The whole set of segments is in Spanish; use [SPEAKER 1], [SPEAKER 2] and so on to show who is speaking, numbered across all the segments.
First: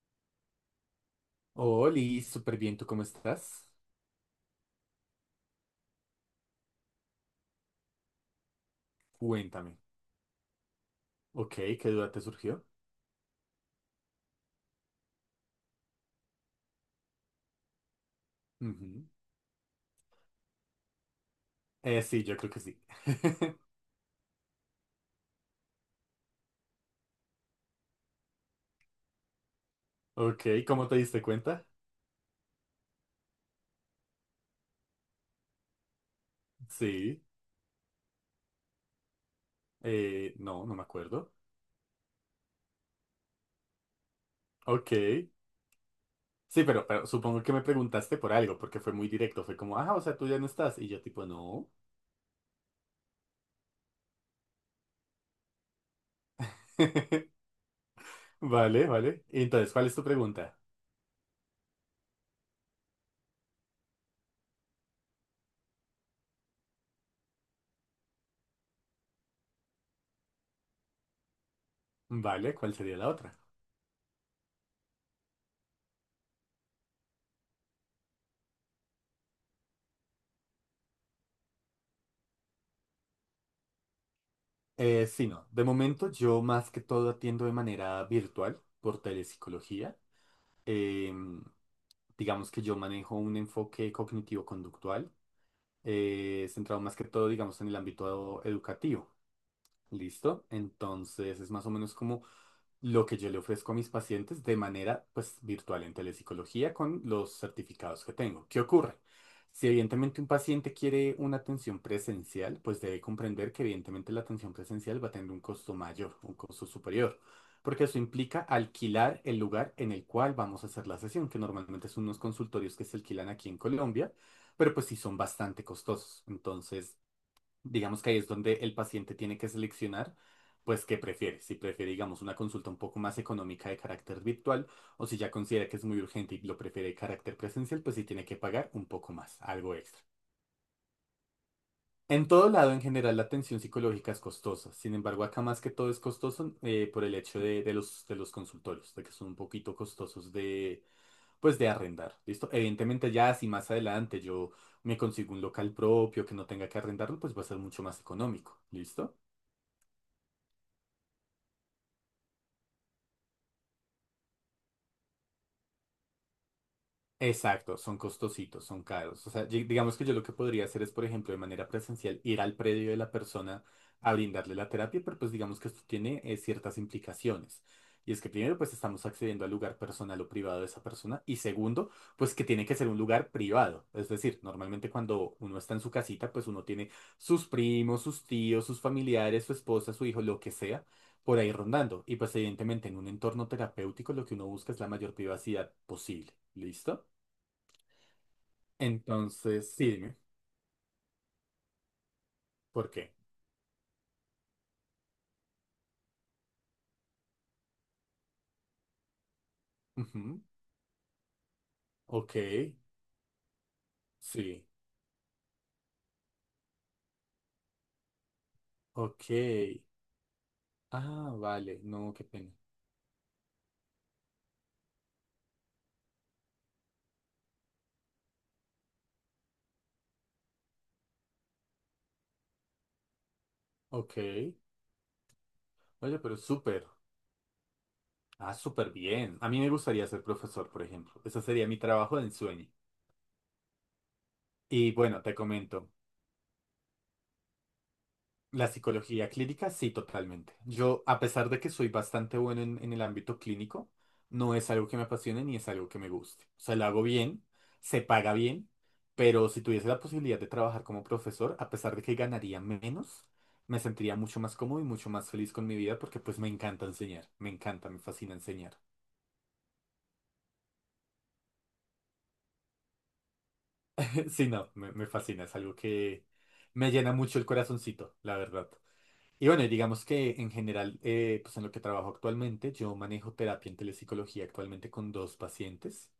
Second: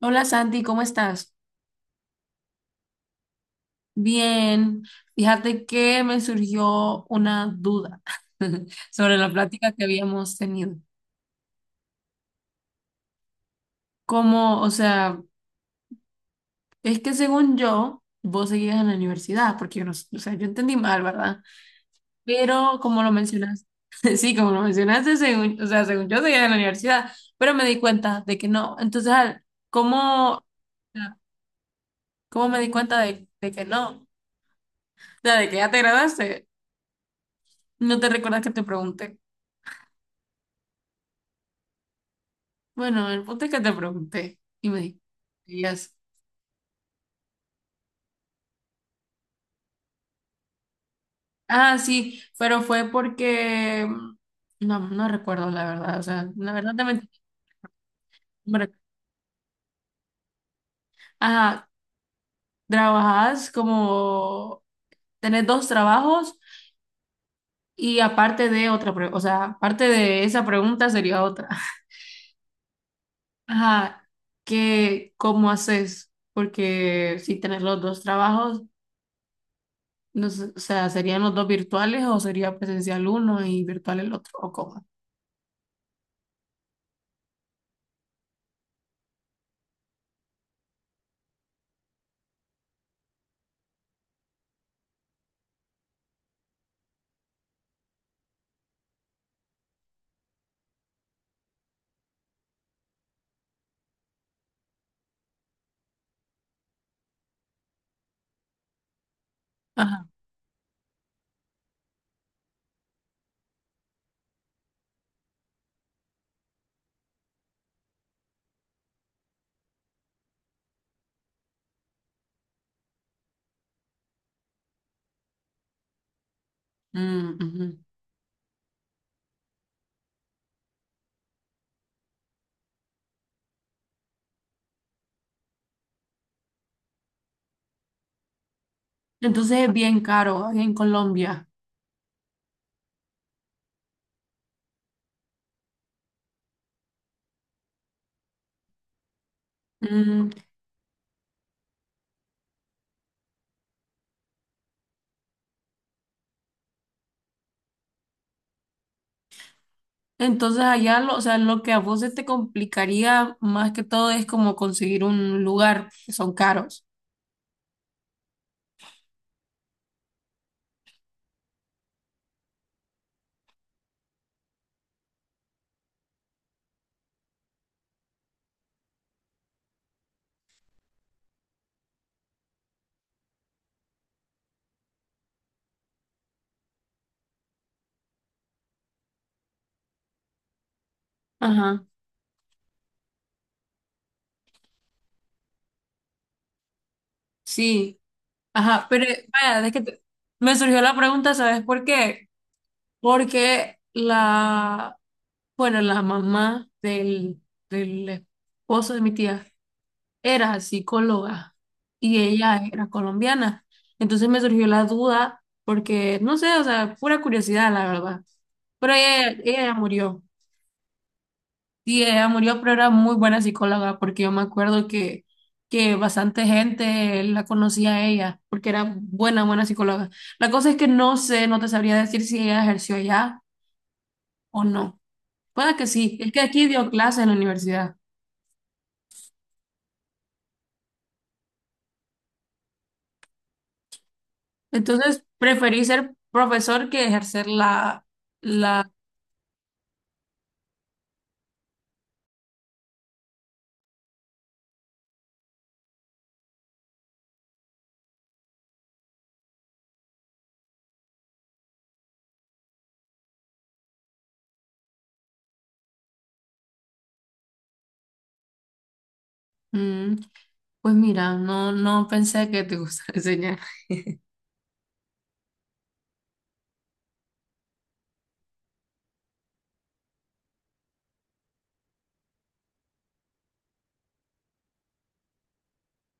[SPEAKER 1] Hola Santi, ¿cómo estás?
[SPEAKER 2] Oli, súper bien, ¿tú cómo estás?
[SPEAKER 1] Bien, fíjate que me surgió una duda sobre la plática
[SPEAKER 2] Cuéntame.
[SPEAKER 1] que habíamos tenido.
[SPEAKER 2] Ok, ¿qué duda te surgió?
[SPEAKER 1] Como, o sea, es que según yo, vos seguías en la
[SPEAKER 2] Ujú.
[SPEAKER 1] universidad, porque yo no, o sea, yo entendí mal, ¿verdad?
[SPEAKER 2] Sí, yo creo que
[SPEAKER 1] Pero
[SPEAKER 2] sí.
[SPEAKER 1] como lo mencionaste, sí, como lo mencionaste, según, o sea, según yo seguía en la universidad, pero me di cuenta de que no. Entonces,
[SPEAKER 2] Ok,
[SPEAKER 1] ¿cómo,
[SPEAKER 2] ¿cómo te diste cuenta?
[SPEAKER 1] cómo me di cuenta de que no? O sea, de que ya te graduaste,
[SPEAKER 2] Sí.
[SPEAKER 1] ¿no te recuerdas que te pregunté?
[SPEAKER 2] No, no me acuerdo.
[SPEAKER 1] Bueno, el punto es que te pregunté y
[SPEAKER 2] Ok.
[SPEAKER 1] me dijiste,
[SPEAKER 2] Sí, pero supongo que me preguntaste por algo, porque fue muy directo. Fue como, ah, o sea, tú ya no estás. Y yo tipo, no.
[SPEAKER 1] ah, sí, pero fue porque, no, no recuerdo la verdad, o sea, la verdad te mentí. Hombre,
[SPEAKER 2] Vale, vale. Y entonces, ¿cuál es tu pregunta?
[SPEAKER 1] ajá, trabajas como, tenés dos trabajos y aparte de otra, o sea, aparte de esa pregunta sería otra.
[SPEAKER 2] Vale, ¿cuál sería la otra?
[SPEAKER 1] Ajá, que, ¿cómo haces? Porque si tenés los dos trabajos, no sé, o sea, ¿serían los dos virtuales o sería presencial uno y virtual el otro? ¿O cómo?
[SPEAKER 2] Sí, no. De momento yo más que todo atiendo de manera virtual por telepsicología. Em, Digamos que yo manejo un enfoque cognitivo-conductual, centrado más que todo, digamos, en el ámbito educativo. ¿Listo? Entonces es más o menos como lo que yo le ofrezco a mis pacientes de manera pues virtual en telepsicología con los certificados que tengo. ¿Qué ocurre? Si
[SPEAKER 1] Ajá.
[SPEAKER 2] evidentemente un paciente quiere una atención presencial, pues debe comprender que evidentemente la atención presencial va a tener un costo mayor, un costo superior, porque eso implica alquilar el lugar en el cual vamos a hacer la sesión, que normalmente son unos consultorios que se alquilan aquí en Colombia, pero pues sí son bastante costosos. Entonces,
[SPEAKER 1] Mm, ujú.
[SPEAKER 2] digamos que ahí es donde el paciente tiene que seleccionar, pues, qué prefiere. Si prefiere, digamos, una consulta un poco más económica de carácter virtual, o si ya considera que es muy urgente y lo prefiere de carácter presencial, pues sí tiene que pagar un poco más,
[SPEAKER 1] Entonces es
[SPEAKER 2] algo
[SPEAKER 1] bien
[SPEAKER 2] extra.
[SPEAKER 1] caro aquí en Colombia.
[SPEAKER 2] En todo lado, en general, la atención psicológica es costosa. Sin embargo, acá más que todo es costoso por el hecho de los consultorios, de que son un poquito
[SPEAKER 1] Mm,
[SPEAKER 2] costosos de, pues, de arrendar. ¿Listo? Evidentemente, ya si más adelante yo me consigo un local propio que no tenga que arrendarlo, pues va a ser mucho más económico. ¿Listo?
[SPEAKER 1] entonces allá lo, o sea, lo que a vos se te complicaría más que todo es como conseguir un lugar, que son caros.
[SPEAKER 2] Exacto, son costositos, son caros. O sea, digamos que yo lo que podría hacer es, por ejemplo, de manera presencial, ir al predio de la persona a brindarle la terapia, pero pues digamos que esto tiene ciertas implicaciones. Y es que primero, pues estamos accediendo al lugar personal o privado de esa persona. Y segundo, pues que tiene que ser un lugar privado. Es decir, normalmente cuando uno está en su casita, pues uno tiene sus primos, sus tíos, sus familiares, su esposa, su hijo, lo que sea, por ahí
[SPEAKER 1] Ajá,
[SPEAKER 2] rondando. Y pues evidentemente en un entorno terapéutico lo que uno busca es la mayor privacidad posible. ¿Listo?
[SPEAKER 1] sí, ajá, pero vaya,
[SPEAKER 2] Entonces,
[SPEAKER 1] es que
[SPEAKER 2] sí, dime,
[SPEAKER 1] me surgió la pregunta, ¿sabes por qué?
[SPEAKER 2] ¿por qué?
[SPEAKER 1] Porque bueno, la mamá del esposo de mi tía
[SPEAKER 2] Ujú,
[SPEAKER 1] era psicóloga y
[SPEAKER 2] ok,
[SPEAKER 1] ella era colombiana. Entonces me surgió
[SPEAKER 2] sí,
[SPEAKER 1] la duda porque, no sé, o sea, pura curiosidad, la verdad. Pero ella ya
[SPEAKER 2] ok.
[SPEAKER 1] murió.
[SPEAKER 2] Ah, vale,
[SPEAKER 1] Sí,
[SPEAKER 2] no, qué
[SPEAKER 1] ella
[SPEAKER 2] pena.
[SPEAKER 1] murió, pero era muy buena psicóloga porque yo me acuerdo que, bastante gente la conocía a ella porque era buena, buena psicóloga. La cosa es que no sé, no te sabría decir si ella ejerció allá
[SPEAKER 2] Ok,
[SPEAKER 1] o no. Puede que sí,
[SPEAKER 2] oye,
[SPEAKER 1] es
[SPEAKER 2] pero
[SPEAKER 1] que aquí
[SPEAKER 2] súper,
[SPEAKER 1] dio clases en la universidad.
[SPEAKER 2] ah, súper bien. A mí me gustaría ser profesor, por ejemplo. Ese sería mi trabajo de ensueño. Y bueno,
[SPEAKER 1] Entonces
[SPEAKER 2] te
[SPEAKER 1] preferí
[SPEAKER 2] comento.
[SPEAKER 1] ser profesor que ejercer la,
[SPEAKER 2] La
[SPEAKER 1] la
[SPEAKER 2] psicología clínica, sí, totalmente. Yo, a pesar de que soy bastante bueno en el ámbito clínico, no es algo que me apasione ni es algo que me guste. O sea, lo hago bien, se paga bien, pero si tuviese la posibilidad de trabajar como profesor, a pesar de que ganaría menos, me sentiría mucho más cómodo y mucho más feliz con mi vida porque pues me encanta enseñar, me encanta, me fascina enseñar.
[SPEAKER 1] Mm, pues mira, no, no pensé que te gustara enseñar.
[SPEAKER 2] Sí, no, me fascina, es algo que me llena mucho el corazoncito, la verdad. Y bueno, y digamos que en general, pues en lo que trabajo actualmente, yo manejo terapia en telepsicología actualmente con dos pacientes.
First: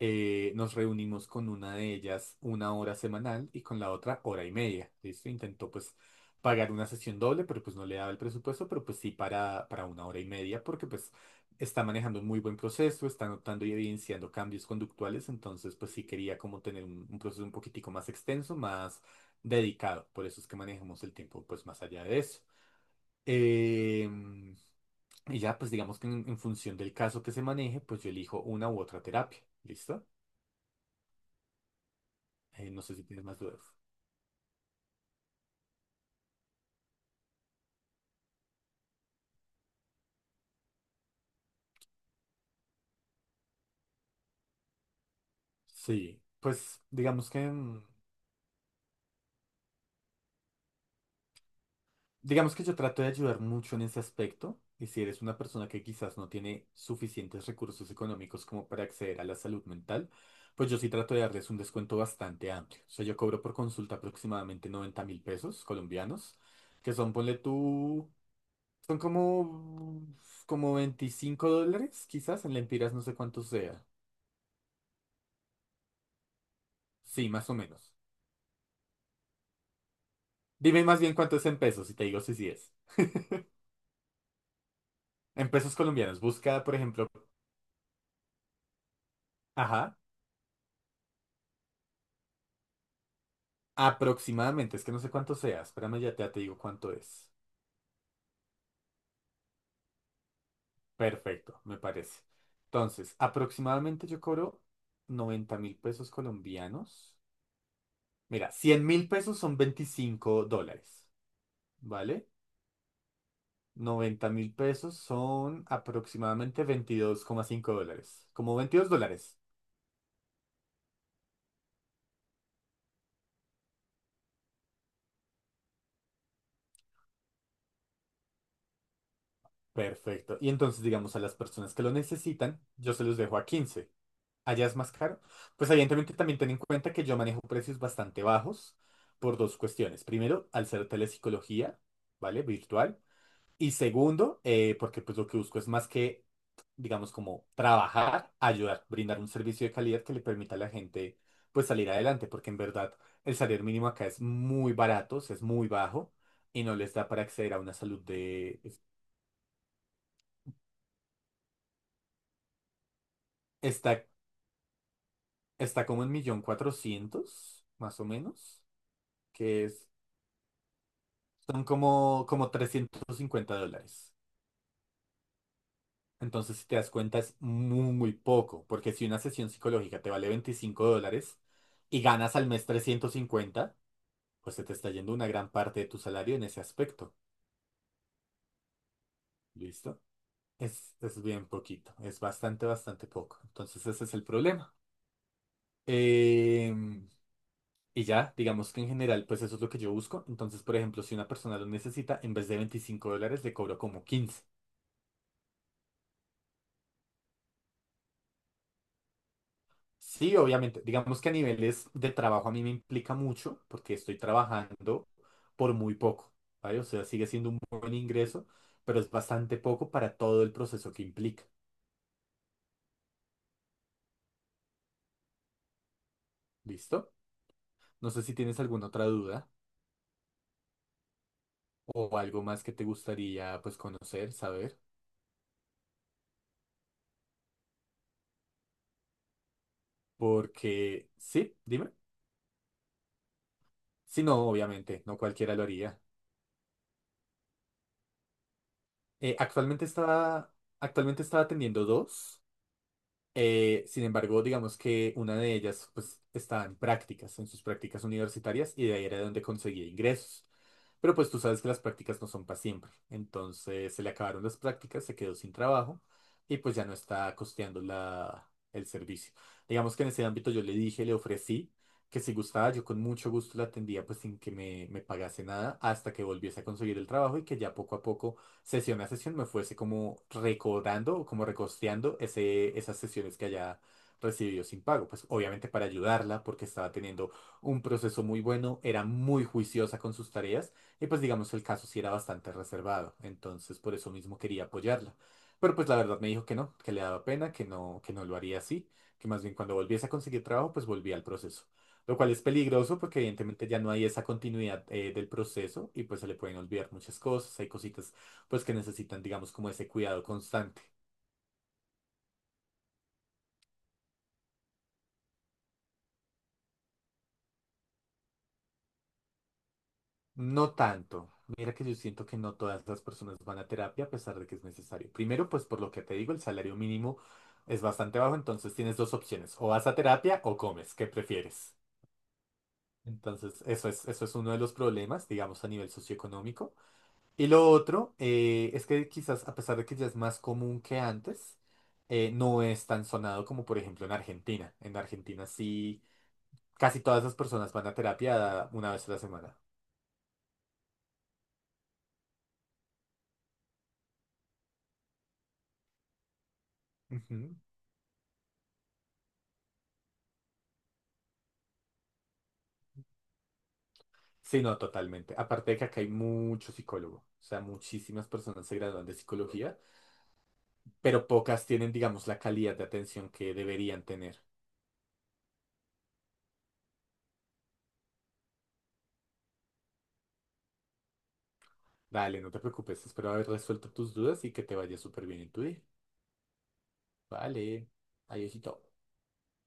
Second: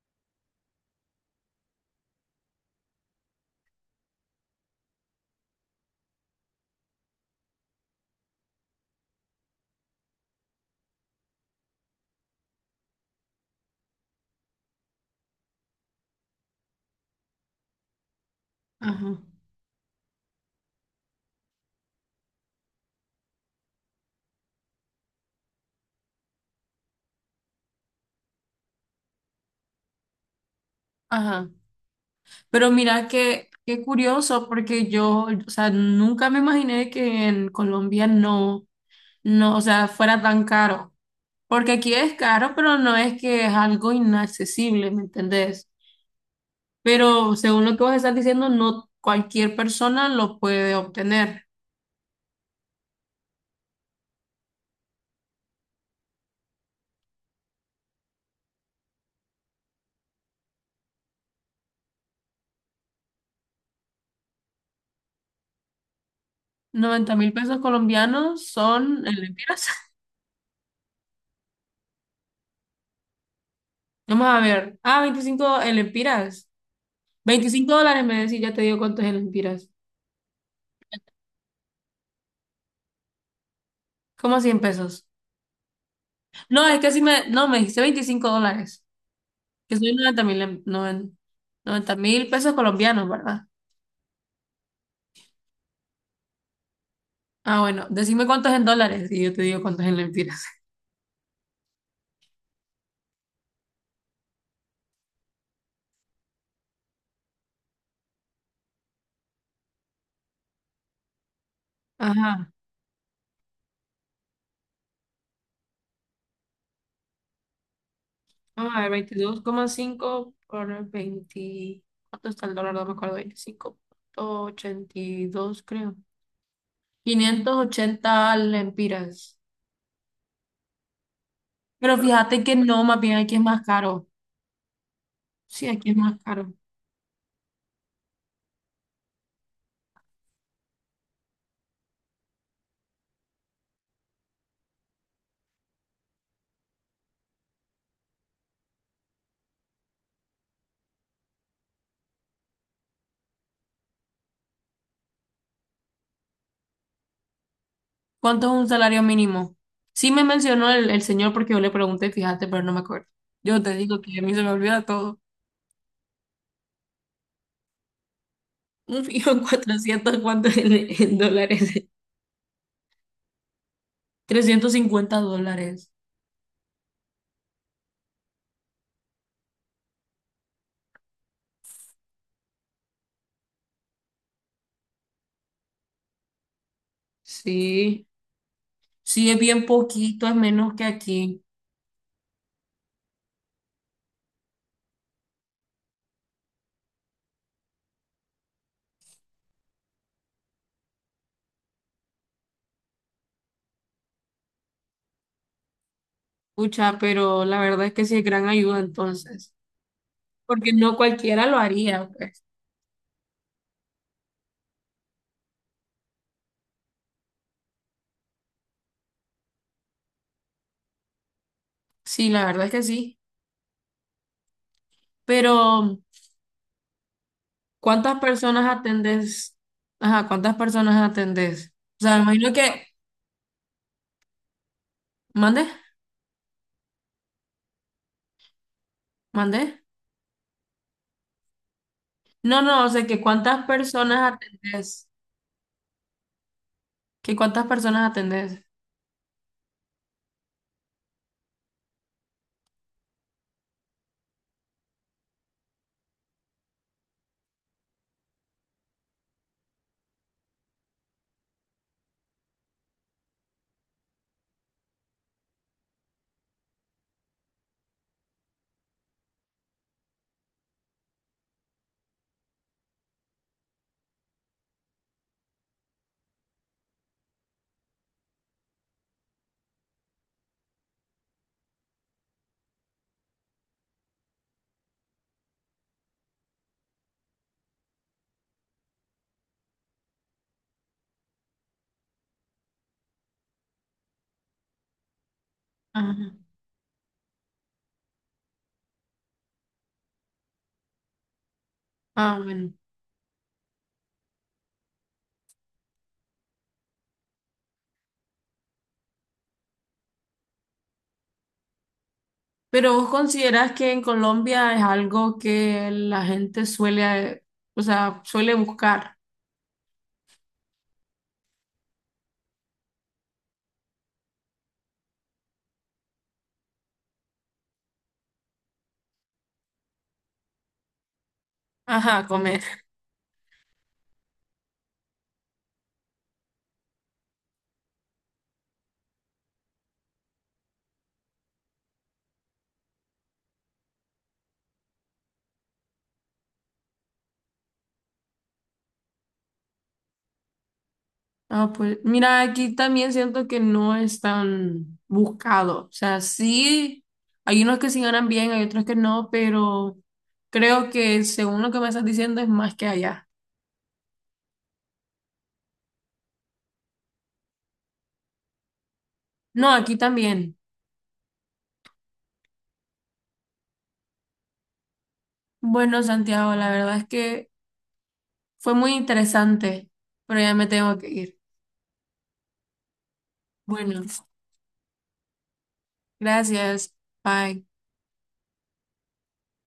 [SPEAKER 2] Nos reunimos con una de ellas una hora semanal y con la otra hora y media. ¿Listo? Intentó pues pagar una sesión doble, pero pues no le daba el presupuesto, pero pues sí para una hora y media, porque pues está manejando un muy buen proceso, está notando y evidenciando cambios conductuales, entonces pues sí quería como tener un proceso un poquitico más extenso, más
[SPEAKER 1] Ajá.
[SPEAKER 2] dedicado. Por eso es que manejamos el tiempo pues más allá de eso. Eh, y ya, pues digamos que en función del caso que se maneje, pues yo elijo una u otra terapia. ¿Listo?
[SPEAKER 1] Ajá. Pero
[SPEAKER 2] No sé si
[SPEAKER 1] mira
[SPEAKER 2] tienes más
[SPEAKER 1] que
[SPEAKER 2] dudas.
[SPEAKER 1] qué curioso, porque yo, o sea, nunca me imaginé que en Colombia no, no, o sea, fuera tan caro. Porque aquí es caro, pero no es que es algo inaccesible, ¿me entendés?
[SPEAKER 2] Sí, pues digamos
[SPEAKER 1] Pero
[SPEAKER 2] que,
[SPEAKER 1] según lo que
[SPEAKER 2] mm,
[SPEAKER 1] vos estás diciendo, no cualquier persona lo puede obtener.
[SPEAKER 2] digamos que yo trato de ayudar mucho en ese aspecto. Y si eres una persona que quizás no tiene suficientes recursos económicos como para acceder a la salud mental, pues yo sí trato de darles un descuento bastante amplio. O sea, yo cobro por consulta aproximadamente 90.000 pesos colombianos, que son,
[SPEAKER 1] noventa mil
[SPEAKER 2] ponle
[SPEAKER 1] pesos
[SPEAKER 2] tú,
[SPEAKER 1] colombianos
[SPEAKER 2] son
[SPEAKER 1] ¿son en lempiras?
[SPEAKER 2] como $25, quizás, en lempiras no sé cuánto sea.
[SPEAKER 1] Vamos a ver. Ah, ¿25 en lempiras?
[SPEAKER 2] Sí, más o
[SPEAKER 1] 25
[SPEAKER 2] menos.
[SPEAKER 1] dólares me decís, ya te digo cuánto es en lempiras.
[SPEAKER 2] Dime más bien cuánto es en pesos y te digo si sí es.
[SPEAKER 1] ¿Cómo 100 pesos?
[SPEAKER 2] En pesos colombianos, busca,
[SPEAKER 1] No,
[SPEAKER 2] por
[SPEAKER 1] es que si
[SPEAKER 2] ejemplo,
[SPEAKER 1] me, no, me dijiste $25, que soy
[SPEAKER 2] ajá,
[SPEAKER 1] 90 mil pesos colombianos, ¿verdad?
[SPEAKER 2] aproximadamente, es que no sé cuánto sea, espérame, ya te digo cuánto es.
[SPEAKER 1] Ah, bueno, decime cuánto es en dólares y yo te digo cuánto es en lempiras.
[SPEAKER 2] Perfecto, me parece. Entonces, aproximadamente yo cobro 90.000 pesos colombianos. Mira, 100.000 pesos son $25, ¿vale?
[SPEAKER 1] Ajá,
[SPEAKER 2] 90.000 pesos son aproximadamente $22,5. Como
[SPEAKER 1] vamos a ver,
[SPEAKER 2] $22.
[SPEAKER 1] 22,5 por 20, ¿cuánto está el dólar? No me acuerdo, 25.82 creo. 580 lempiras.
[SPEAKER 2] Perfecto. Y entonces, digamos, a las personas que lo
[SPEAKER 1] Pero fíjate que
[SPEAKER 2] necesitan,
[SPEAKER 1] no,
[SPEAKER 2] yo
[SPEAKER 1] más
[SPEAKER 2] se
[SPEAKER 1] bien
[SPEAKER 2] los
[SPEAKER 1] aquí
[SPEAKER 2] dejo
[SPEAKER 1] es
[SPEAKER 2] a
[SPEAKER 1] más
[SPEAKER 2] 15.
[SPEAKER 1] caro.
[SPEAKER 2] ¿Allá es más caro?
[SPEAKER 1] Sí,
[SPEAKER 2] Pues
[SPEAKER 1] aquí es
[SPEAKER 2] evidentemente
[SPEAKER 1] más
[SPEAKER 2] también ten
[SPEAKER 1] caro.
[SPEAKER 2] en cuenta que yo manejo precios bastante bajos por dos cuestiones. Primero, al ser telepsicología, ¿vale? Virtual. Y segundo, porque pues lo que busco es más que, digamos, como trabajar, ayudar, brindar un servicio de calidad que le permita a la gente pues salir adelante, porque en verdad el salario mínimo acá es muy barato, o sea, es muy bajo y no les da para acceder a una salud
[SPEAKER 1] ¿Cuánto es
[SPEAKER 2] de...
[SPEAKER 1] un salario mínimo? Sí me mencionó el señor porque yo le pregunté, fíjate, pero no me acuerdo. Yo te digo
[SPEAKER 2] Está,
[SPEAKER 1] que a mí se me olvida todo.
[SPEAKER 2] está como en millón cuatrocientos, más o menos,
[SPEAKER 1] Un fijo en
[SPEAKER 2] que es,
[SPEAKER 1] 400, ¿cuánto en
[SPEAKER 2] son
[SPEAKER 1] dólares?
[SPEAKER 2] como $350.
[SPEAKER 1] $350.
[SPEAKER 2] Entonces, si te das cuenta, es muy, muy poco, porque si una sesión psicológica te vale $25 y ganas al mes 350 pues se te está yendo una gran parte de tu salario en ese aspecto.
[SPEAKER 1] Sí, sí es bien
[SPEAKER 2] ¿Listo?
[SPEAKER 1] poquito, es menos que
[SPEAKER 2] Es
[SPEAKER 1] aquí.
[SPEAKER 2] bien poquito, es bastante, bastante poco. Entonces, ese es el problema. Em, y ya, digamos que en general, pues eso es lo que yo busco. Entonces, por ejemplo, si una persona lo necesita, en vez de $25, le cobro como 15.
[SPEAKER 1] Pucha, pero la verdad es que sí es gran ayuda entonces.
[SPEAKER 2] Sí,
[SPEAKER 1] Porque
[SPEAKER 2] obviamente.
[SPEAKER 1] no
[SPEAKER 2] Digamos que a
[SPEAKER 1] cualquiera lo
[SPEAKER 2] niveles
[SPEAKER 1] haría,
[SPEAKER 2] de
[SPEAKER 1] pues.
[SPEAKER 2] trabajo a mí me implica mucho porque estoy trabajando por muy poco, ¿vale? O sea, sigue siendo un buen ingreso, pero es bastante poco para todo el proceso que implica.
[SPEAKER 1] Sí, la verdad es que sí. Pero,
[SPEAKER 2] ¿Listo? No
[SPEAKER 1] ¿cuántas
[SPEAKER 2] sé si tienes
[SPEAKER 1] personas
[SPEAKER 2] alguna otra duda
[SPEAKER 1] atendés? Ajá, ¿cuántas personas atendés? O
[SPEAKER 2] o
[SPEAKER 1] sea, me
[SPEAKER 2] algo
[SPEAKER 1] imagino
[SPEAKER 2] más que
[SPEAKER 1] que.
[SPEAKER 2] te gustaría pues conocer, saber,
[SPEAKER 1] ¿Mande? ¿Mandé?
[SPEAKER 2] porque sí, dime.
[SPEAKER 1] No, no, o sea, que cuántas
[SPEAKER 2] Si
[SPEAKER 1] personas
[SPEAKER 2] no, obviamente,
[SPEAKER 1] atendés.
[SPEAKER 2] no cualquiera lo haría.
[SPEAKER 1] Que cuántas personas atendés.
[SPEAKER 2] Eh, actualmente estaba, actualmente estaba atendiendo dos. Sin embargo, digamos que una de ellas pues estaba en prácticas, en sus prácticas universitarias y de ahí era donde conseguía ingresos. Pero pues tú sabes que las prácticas no son para siempre. Entonces se le acabaron las prácticas, se quedó sin trabajo y pues ya no está costeando el servicio. Digamos que en ese ámbito yo le dije, le ofrecí que si gustaba yo con mucho gusto la atendía pues sin que me pagase nada hasta que volviese a conseguir el trabajo y que ya poco a poco sesión a sesión me fuese como recordando o como recosteando esas sesiones que haya recibido sin pago. Pues obviamente para ayudarla porque estaba teniendo un proceso muy bueno, era muy juiciosa con sus tareas y pues digamos el caso sí era bastante reservado. Entonces por eso mismo quería apoyarla. Pero pues la verdad me
[SPEAKER 1] Ajá.
[SPEAKER 2] dijo que no, que le daba pena, que no lo haría así, que más bien cuando volviese a conseguir trabajo pues volvía al proceso. Lo cual
[SPEAKER 1] Ah,
[SPEAKER 2] es
[SPEAKER 1] bueno.
[SPEAKER 2] peligroso porque evidentemente ya no hay esa continuidad del proceso y pues se le pueden olvidar muchas cosas, hay cositas pues que necesitan, digamos, como ese cuidado constante.
[SPEAKER 1] Pero vos considerás que en Colombia es algo que la gente suele, o sea, suele buscar.
[SPEAKER 2] No tanto. Mira que yo siento que no todas las personas van a terapia a pesar de que es necesario. Primero, pues por lo que te digo, el salario mínimo es bastante bajo, entonces tienes dos opciones, o vas a terapia o comes, ¿qué prefieres?
[SPEAKER 1] Ajá, comer.
[SPEAKER 2] Entonces, eso es uno de los problemas, digamos, a nivel socioeconómico. Y lo otro es que quizás, a pesar de que ya es más común que antes, no es tan sonado como, por ejemplo, en Argentina. En Argentina sí casi todas esas personas van a terapia una vez a la semana.
[SPEAKER 1] Ah, pues mira, aquí también siento que no es tan buscado. O sea, sí,
[SPEAKER 2] Ujú.
[SPEAKER 1] hay unos que sí ganan bien, hay otros que no, pero creo que según lo que me estás diciendo es más que allá.
[SPEAKER 2] Sí, no, totalmente. Aparte de que acá hay mucho psicólogo, o sea, muchísimas personas se gradúan de
[SPEAKER 1] No,
[SPEAKER 2] psicología,
[SPEAKER 1] aquí también.
[SPEAKER 2] pero pocas tienen, digamos, la calidad de atención que deberían tener.
[SPEAKER 1] Bueno, Santiago, la verdad es que fue muy interesante, pero ya me tengo que ir.
[SPEAKER 2] Dale, no te preocupes, espero haber resuelto
[SPEAKER 1] Bueno,
[SPEAKER 2] tus dudas y que te vaya súper bien en tu día.
[SPEAKER 1] gracias. Bye.
[SPEAKER 2] Vale, adiósito.